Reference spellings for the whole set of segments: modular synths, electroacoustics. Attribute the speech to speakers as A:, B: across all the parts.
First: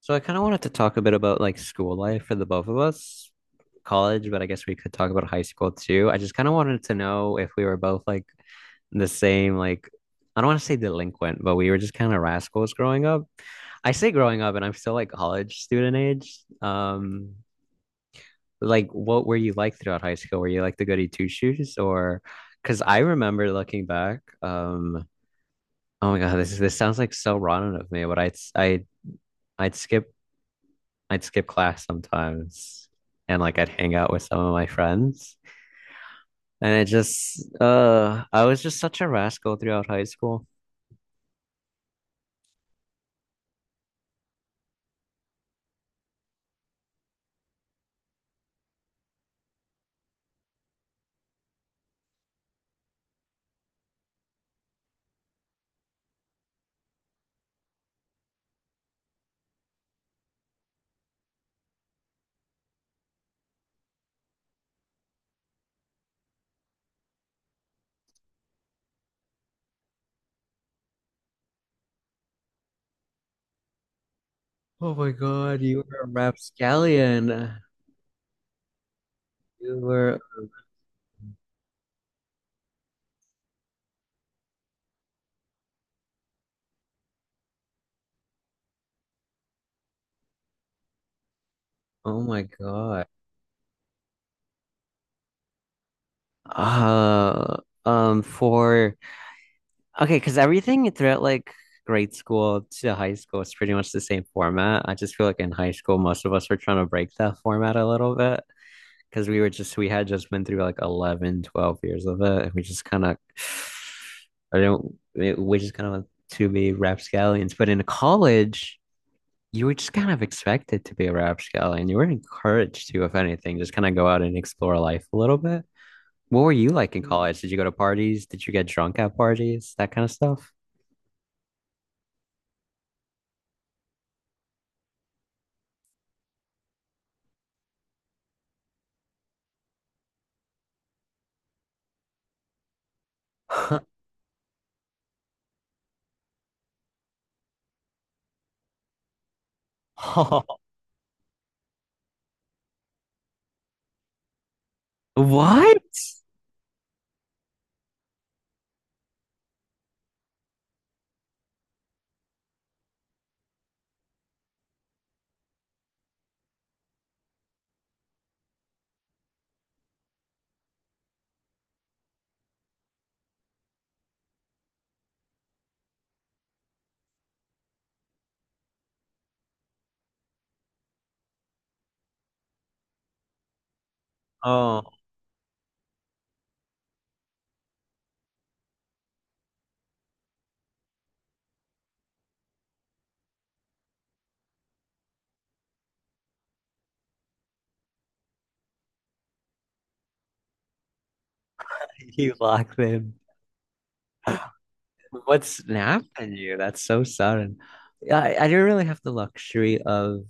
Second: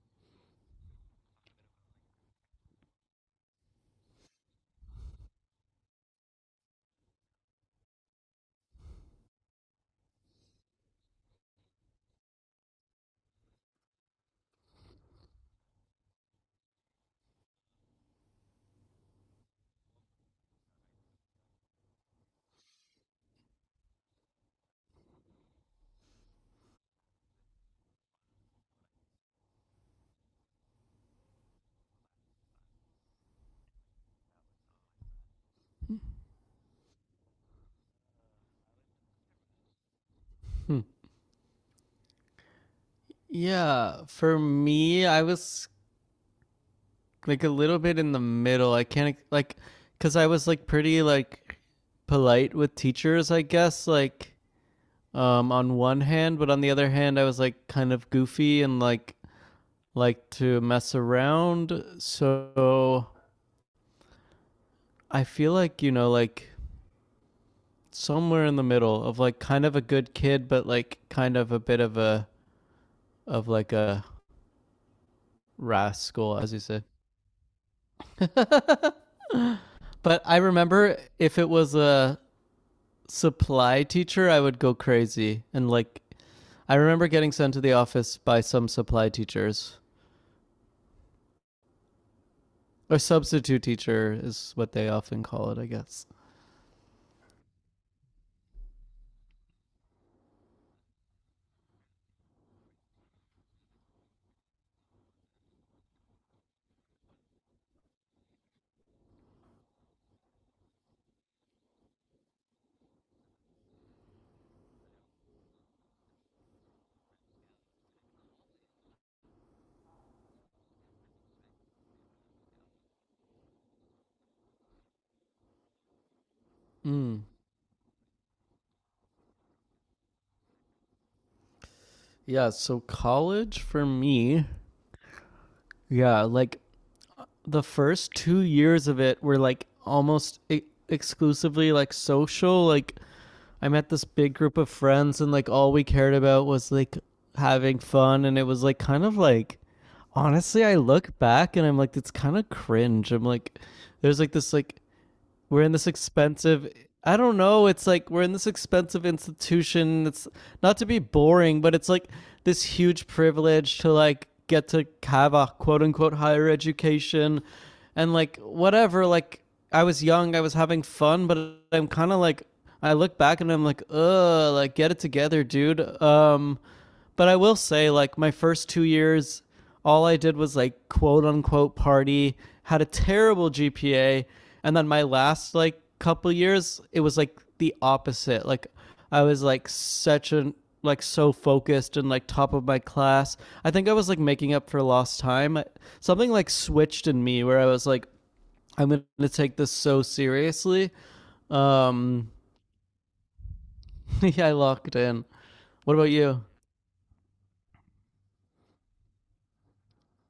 A: So I kind of wanted to talk a bit about like school life for the both of us, college, but I guess we could talk about high school too. I just kind of wanted to know if we were both like the same, like I don't want to say delinquent, but we were just kind of rascals growing up. I say growing up, and I'm still like college student age. Like what were you like throughout high school? Were you like the goody two shoes? Or because I remember looking back, oh my God, this sounds like so rotten of me, but I'd skip I'd skip class sometimes and like I'd hang out with some of my friends. And it just, I was just such a rascal throughout high school.
B: Yeah, for me, I was like a little bit in the middle. I can't like cuz I was like pretty like polite with teachers, I guess, like on one hand, but on the other hand, I was like kind of goofy and like to mess around. So I feel like, you know, like somewhere in the middle of like kind of a good kid but like kind of a bit of a of like a
A: Oh my God, you were a
B: rascal as you say.
A: rapscallion. You were,
B: But I remember if it was a supply teacher, I would go crazy. And like, I remember getting sent to the office by some supply teachers,
A: oh my
B: or
A: God.
B: substitute teacher is what they often call it, I guess.
A: Uh, um, for, okay, because everything throughout like grade school to high school is pretty much the same format. I just feel like in high school, most of us were trying to break that format a little bit, because we had just been through like 11, 12 years of it, and we just kind of, I don't we just kind of like to be rapscallions. But in college you were just kind of expected to be a rapscallion. You were encouraged to, if anything, just kind of go out and explore life a little bit. What were you like in
B: Mm.
A: college? Did you go to parties? Did you get drunk at parties, that kind of stuff?
B: Yeah, so college for me, yeah, like the first 2 years of it were like almost exclusively like social, like I met this big group of friends and like all we cared about was like having fun and it was like kind of like
A: Oh,
B: honestly I look back and I'm like it's kind of cringe. I'm like there's like this like we're in
A: what?
B: this expensive I don't know, it's like we're in this expensive institution. It's not to be boring, but it's like this huge privilege to like get to have a quote unquote higher education and like whatever, like I was young, I was having fun, but I'm kind of like I look back and I'm like, "Ugh, like get it together, dude." But I will say like my first 2 years all I did was like quote unquote party, had a terrible GPA, and
A: Oh,
B: then my last like couple years, it was like the opposite. Like I was like such an like so focused and like top of my class. I think I was like making up for lost time. Something like switched in me where I was like I'm going to take this so seriously. Um
A: you locked in.
B: yeah, I locked in.
A: What
B: What
A: snapped
B: about
A: at
B: you?
A: you? That's so sudden. Yeah, I didn't really have the luxury of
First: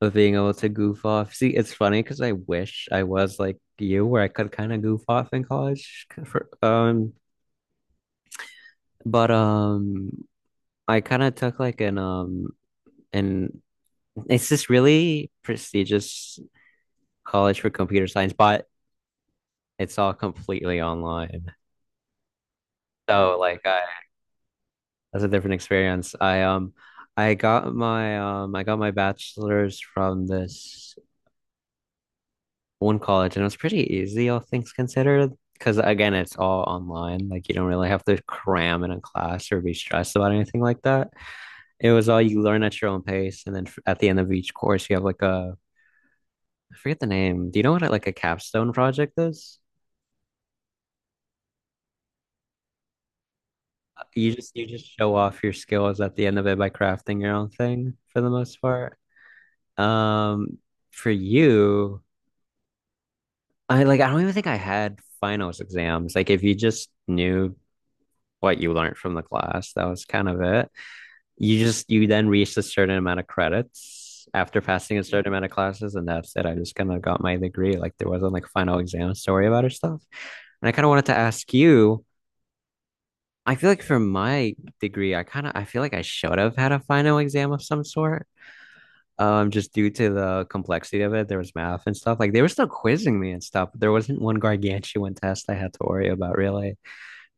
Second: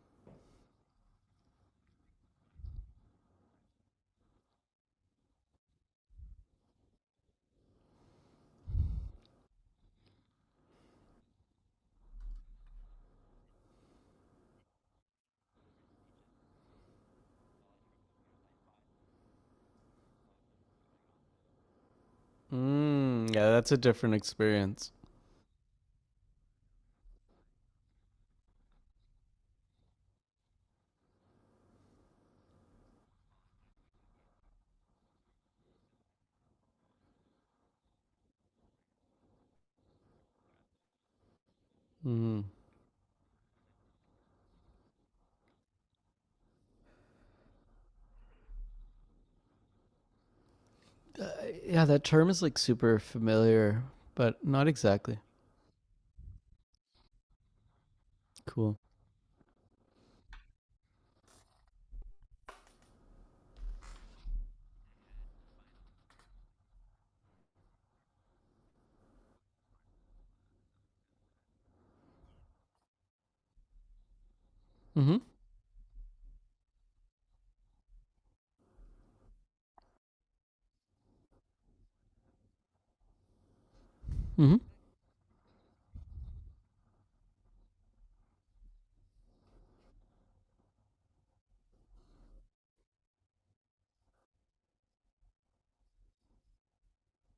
A: being able to goof off. See, it's funny because I wish I was like you, where I could kind of goof off in college. For, but I kind of took like an and it's this really prestigious college for computer science, but it's all completely online.
B: Mm,
A: So
B: yeah,
A: like
B: that's a different experience.
A: that's a different experience. I got my I got my bachelor's from this one college and it was pretty easy, all things considered. Because again, it's all online. Like you don't really have to cram in a class or be stressed about anything like that. It was all
B: Mm.
A: you learn at your own pace, and then at the end of each course, you have like a, I forget the name. Do you know what like a capstone project is?
B: Yeah, that term is like super familiar,
A: You
B: but
A: just
B: not
A: show
B: exactly.
A: off your skills at the end of it by crafting your own thing for the most
B: Cool.
A: part. Um, for you. I like, I don't even think I had finals exams. Like if you just knew what you learned from the class, that was kind of it. You then reached a certain amount of credits after passing a
B: Mhm.
A: certain amount of classes, and that's it. I just kind of got my degree. Like there wasn't like final exam story about or stuff. And I kind of wanted to ask you, I feel like for my
B: Mhm.
A: degree, I kind of I feel like I should have had a final exam of some sort. Just due to the complexity of it, there was math and stuff. Like they were still quizzing me and stuff, but there wasn't one gargantuan test I had to worry about really.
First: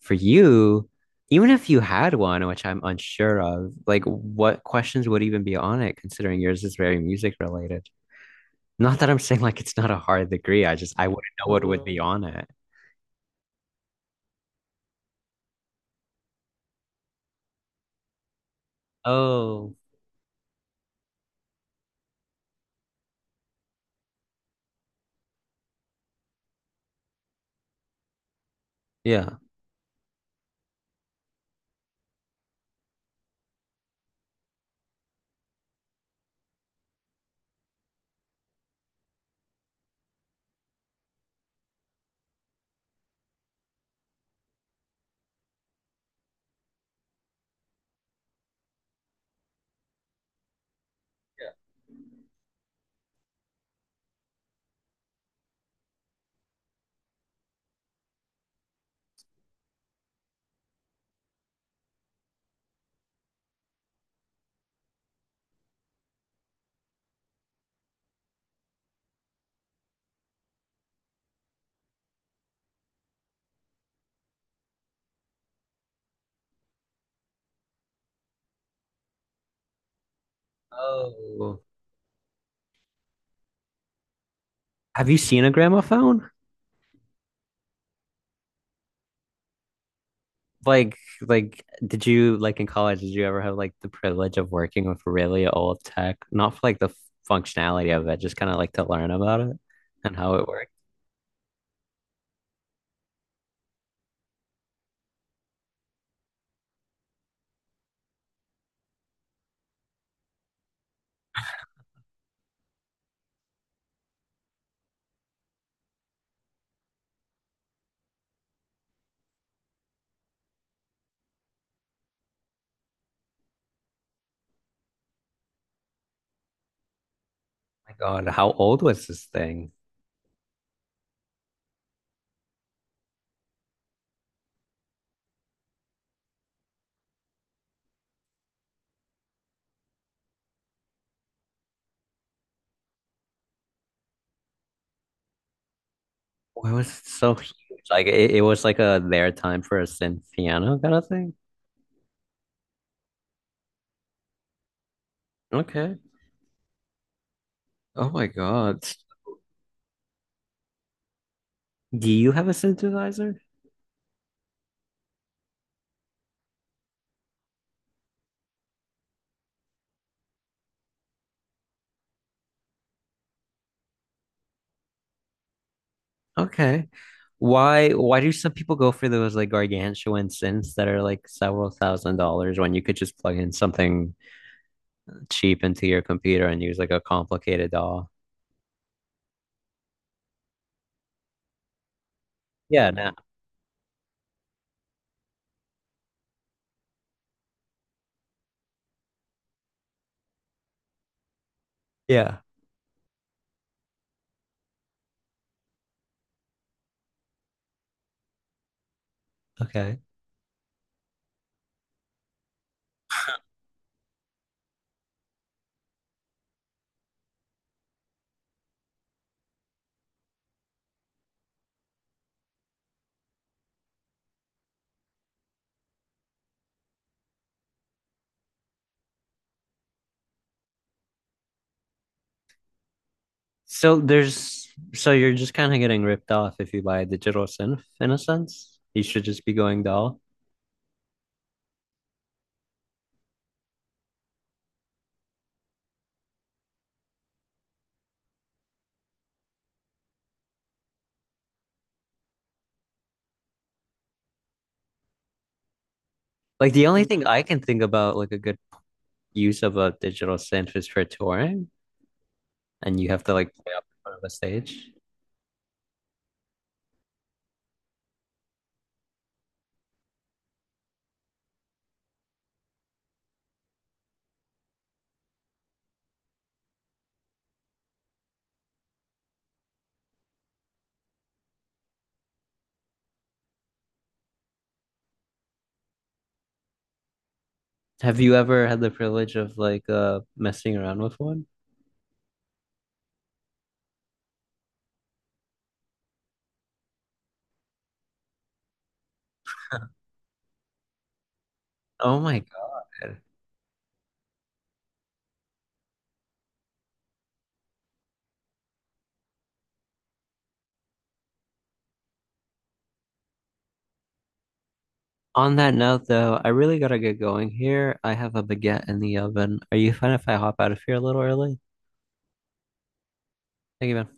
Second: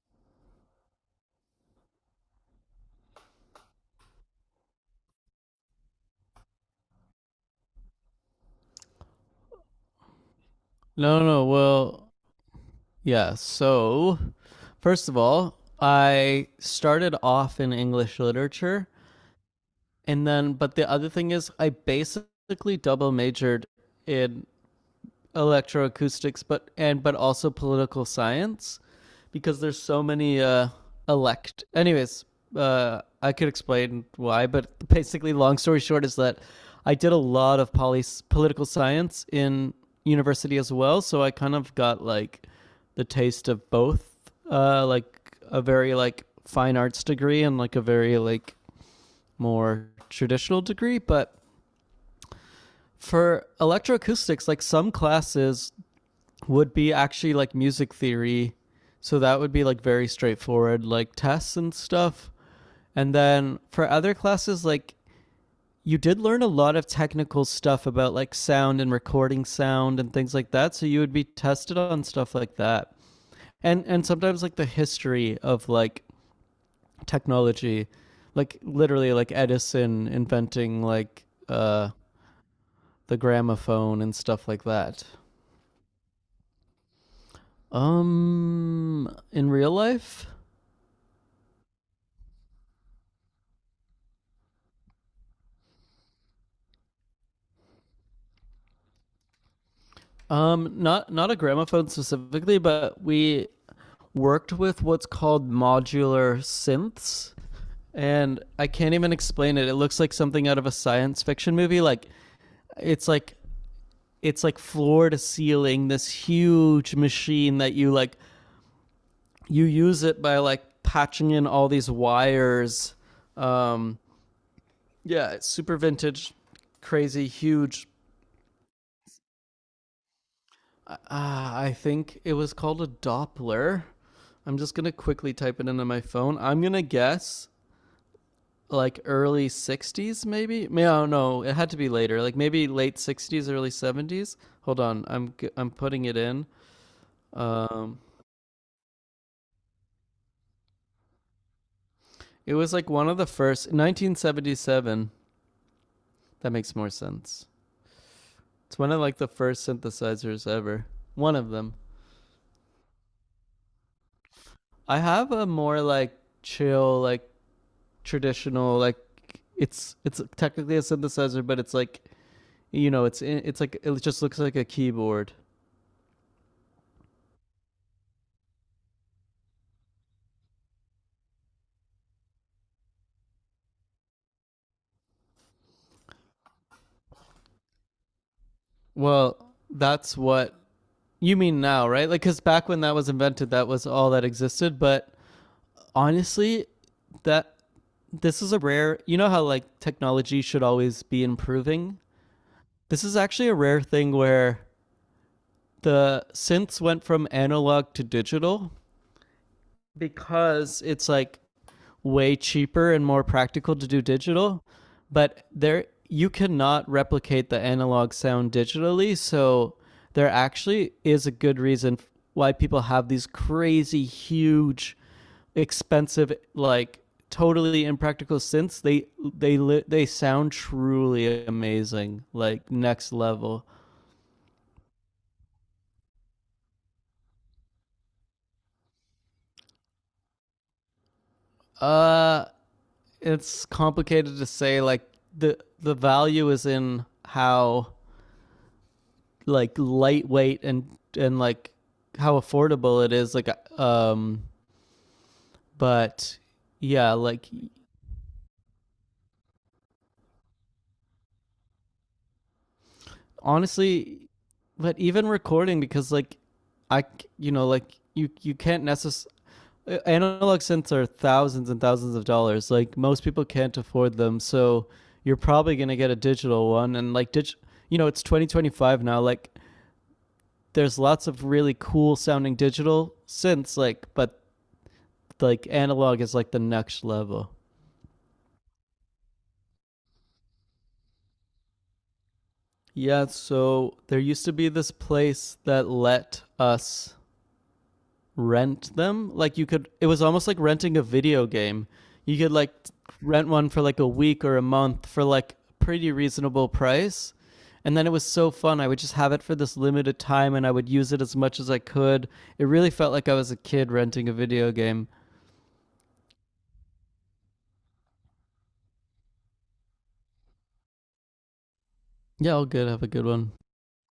A: For you, even if you had one, which I'm unsure of, like what questions would even be on it, considering yours is very music related? Not that I'm saying like it's not a hard degree. I just, I
B: No,
A: wouldn't
B: no. no.
A: know what would be, mm,
B: Well,
A: on it.
B: yeah. So, first of all, I started off in English literature,
A: Oh,
B: and then but the other thing is I basically double majored in electroacoustics, but and but also political science,
A: yeah.
B: because there's so many elect. Anyways, I could explain why, but basically, long story short is that I did a lot of political science in university as well, so I kind of got like the taste of both, like a very like fine arts degree and like a very like more traditional degree, but for electroacoustics, like some classes, would be actually like music theory. So that would be like very straightforward, like tests and stuff. And then for other classes, like you did learn a lot of technical stuff about like sound and recording sound and things like that. So you would be tested on stuff like that. And sometimes like the history of like technology, like literally like Edison inventing like
A: Oh.
B: the gramophone and stuff like that.
A: Have you seen a gramophone?
B: In real life,
A: Like did you, like in college did you ever have like the privilege of working with really old tech, not for like the functionality of it, just kind of like to learn about it and how it worked?
B: Not not a gramophone specifically, but we worked with what's called modular synths, and I can't even explain it. It looks like something out of a science fiction movie. Like it's like it's like floor to ceiling, this huge machine that you like you use it by like patching in all these wires. Um, yeah, it's super vintage, crazy,
A: Oh
B: huge.
A: my God, how old was this thing?
B: I think it was called a Doppler. I'm just gonna quickly type it into my phone. I'm gonna guess like early '60s, maybe. No, no, it had to be later. Like maybe late '60s, early '70s. Hold on, I'm putting it in.
A: Why was it so huge?
B: Um,
A: Like it was like a, their time for a synth piano kind of thing.
B: it was like one of the first 1977.
A: Okay.
B: That makes more sense.
A: Oh my
B: It's
A: God.
B: one of like the first synthesizers ever. One of them.
A: Do you have a synthesizer?
B: I have a more like chill, like traditional like it's technically a synthesizer, but it's like you know it's like it just looks like a keyboard.
A: Okay, why do some people go for those like gargantuan synths that are like several thousand dollars, when you could just plug in something cheap into your computer and use like a complicated doll?
B: Well, that's what you mean now, right? Like because back when
A: Yeah,
B: that was
A: no.
B: invented, that was all that existed. But honestly, that this is a rare. You know how like technology should always be improving.
A: Yeah.
B: This is actually a rare thing where the synths went from analog to digital
A: Okay.
B: because it's like way cheaper and more practical to do digital, but there you cannot replicate the analog sound digitally, so there actually is a good reason why people have these crazy huge expensive like totally impractical synths. They they sound truly amazing, like next level.
A: So there's, so you're just kind of getting ripped off if you buy a digital synth in a sense. You should just be going doll.
B: Uh it's complicated to say like the value is in how like lightweight and like how affordable it is like um but
A: Like the only
B: yeah
A: thing I
B: like
A: can think about like a good use of a digital synth is for touring and you have to like play up in front of
B: honestly
A: a stage.
B: but even recording because like I you know like you can't necessarily analog synths are thousands and thousands of dollars like most people can't afford them so you're probably going to get a digital one and you know it's 2025 now like there's lots of really cool sounding digital synths like but like analog is like the next level.
A: Have you ever had the privilege of like, uh, messing around with one?
B: Yeah, so there used to be this place that let us rent them. Like you could it was almost like renting a video game.
A: Oh my
B: You could like
A: God.
B: rent one for like a week or a month for like a pretty reasonable price. And then it was so fun. I would just have it for this limited time and I would use it as much as I could. It really felt like I was a kid renting a video game.
A: On that note, though, I really gotta get going here. I have a baguette in the oven. Are you fine if I hop out of here a little early?
B: Yeah, all good. Have a good one.
A: Thank you, man.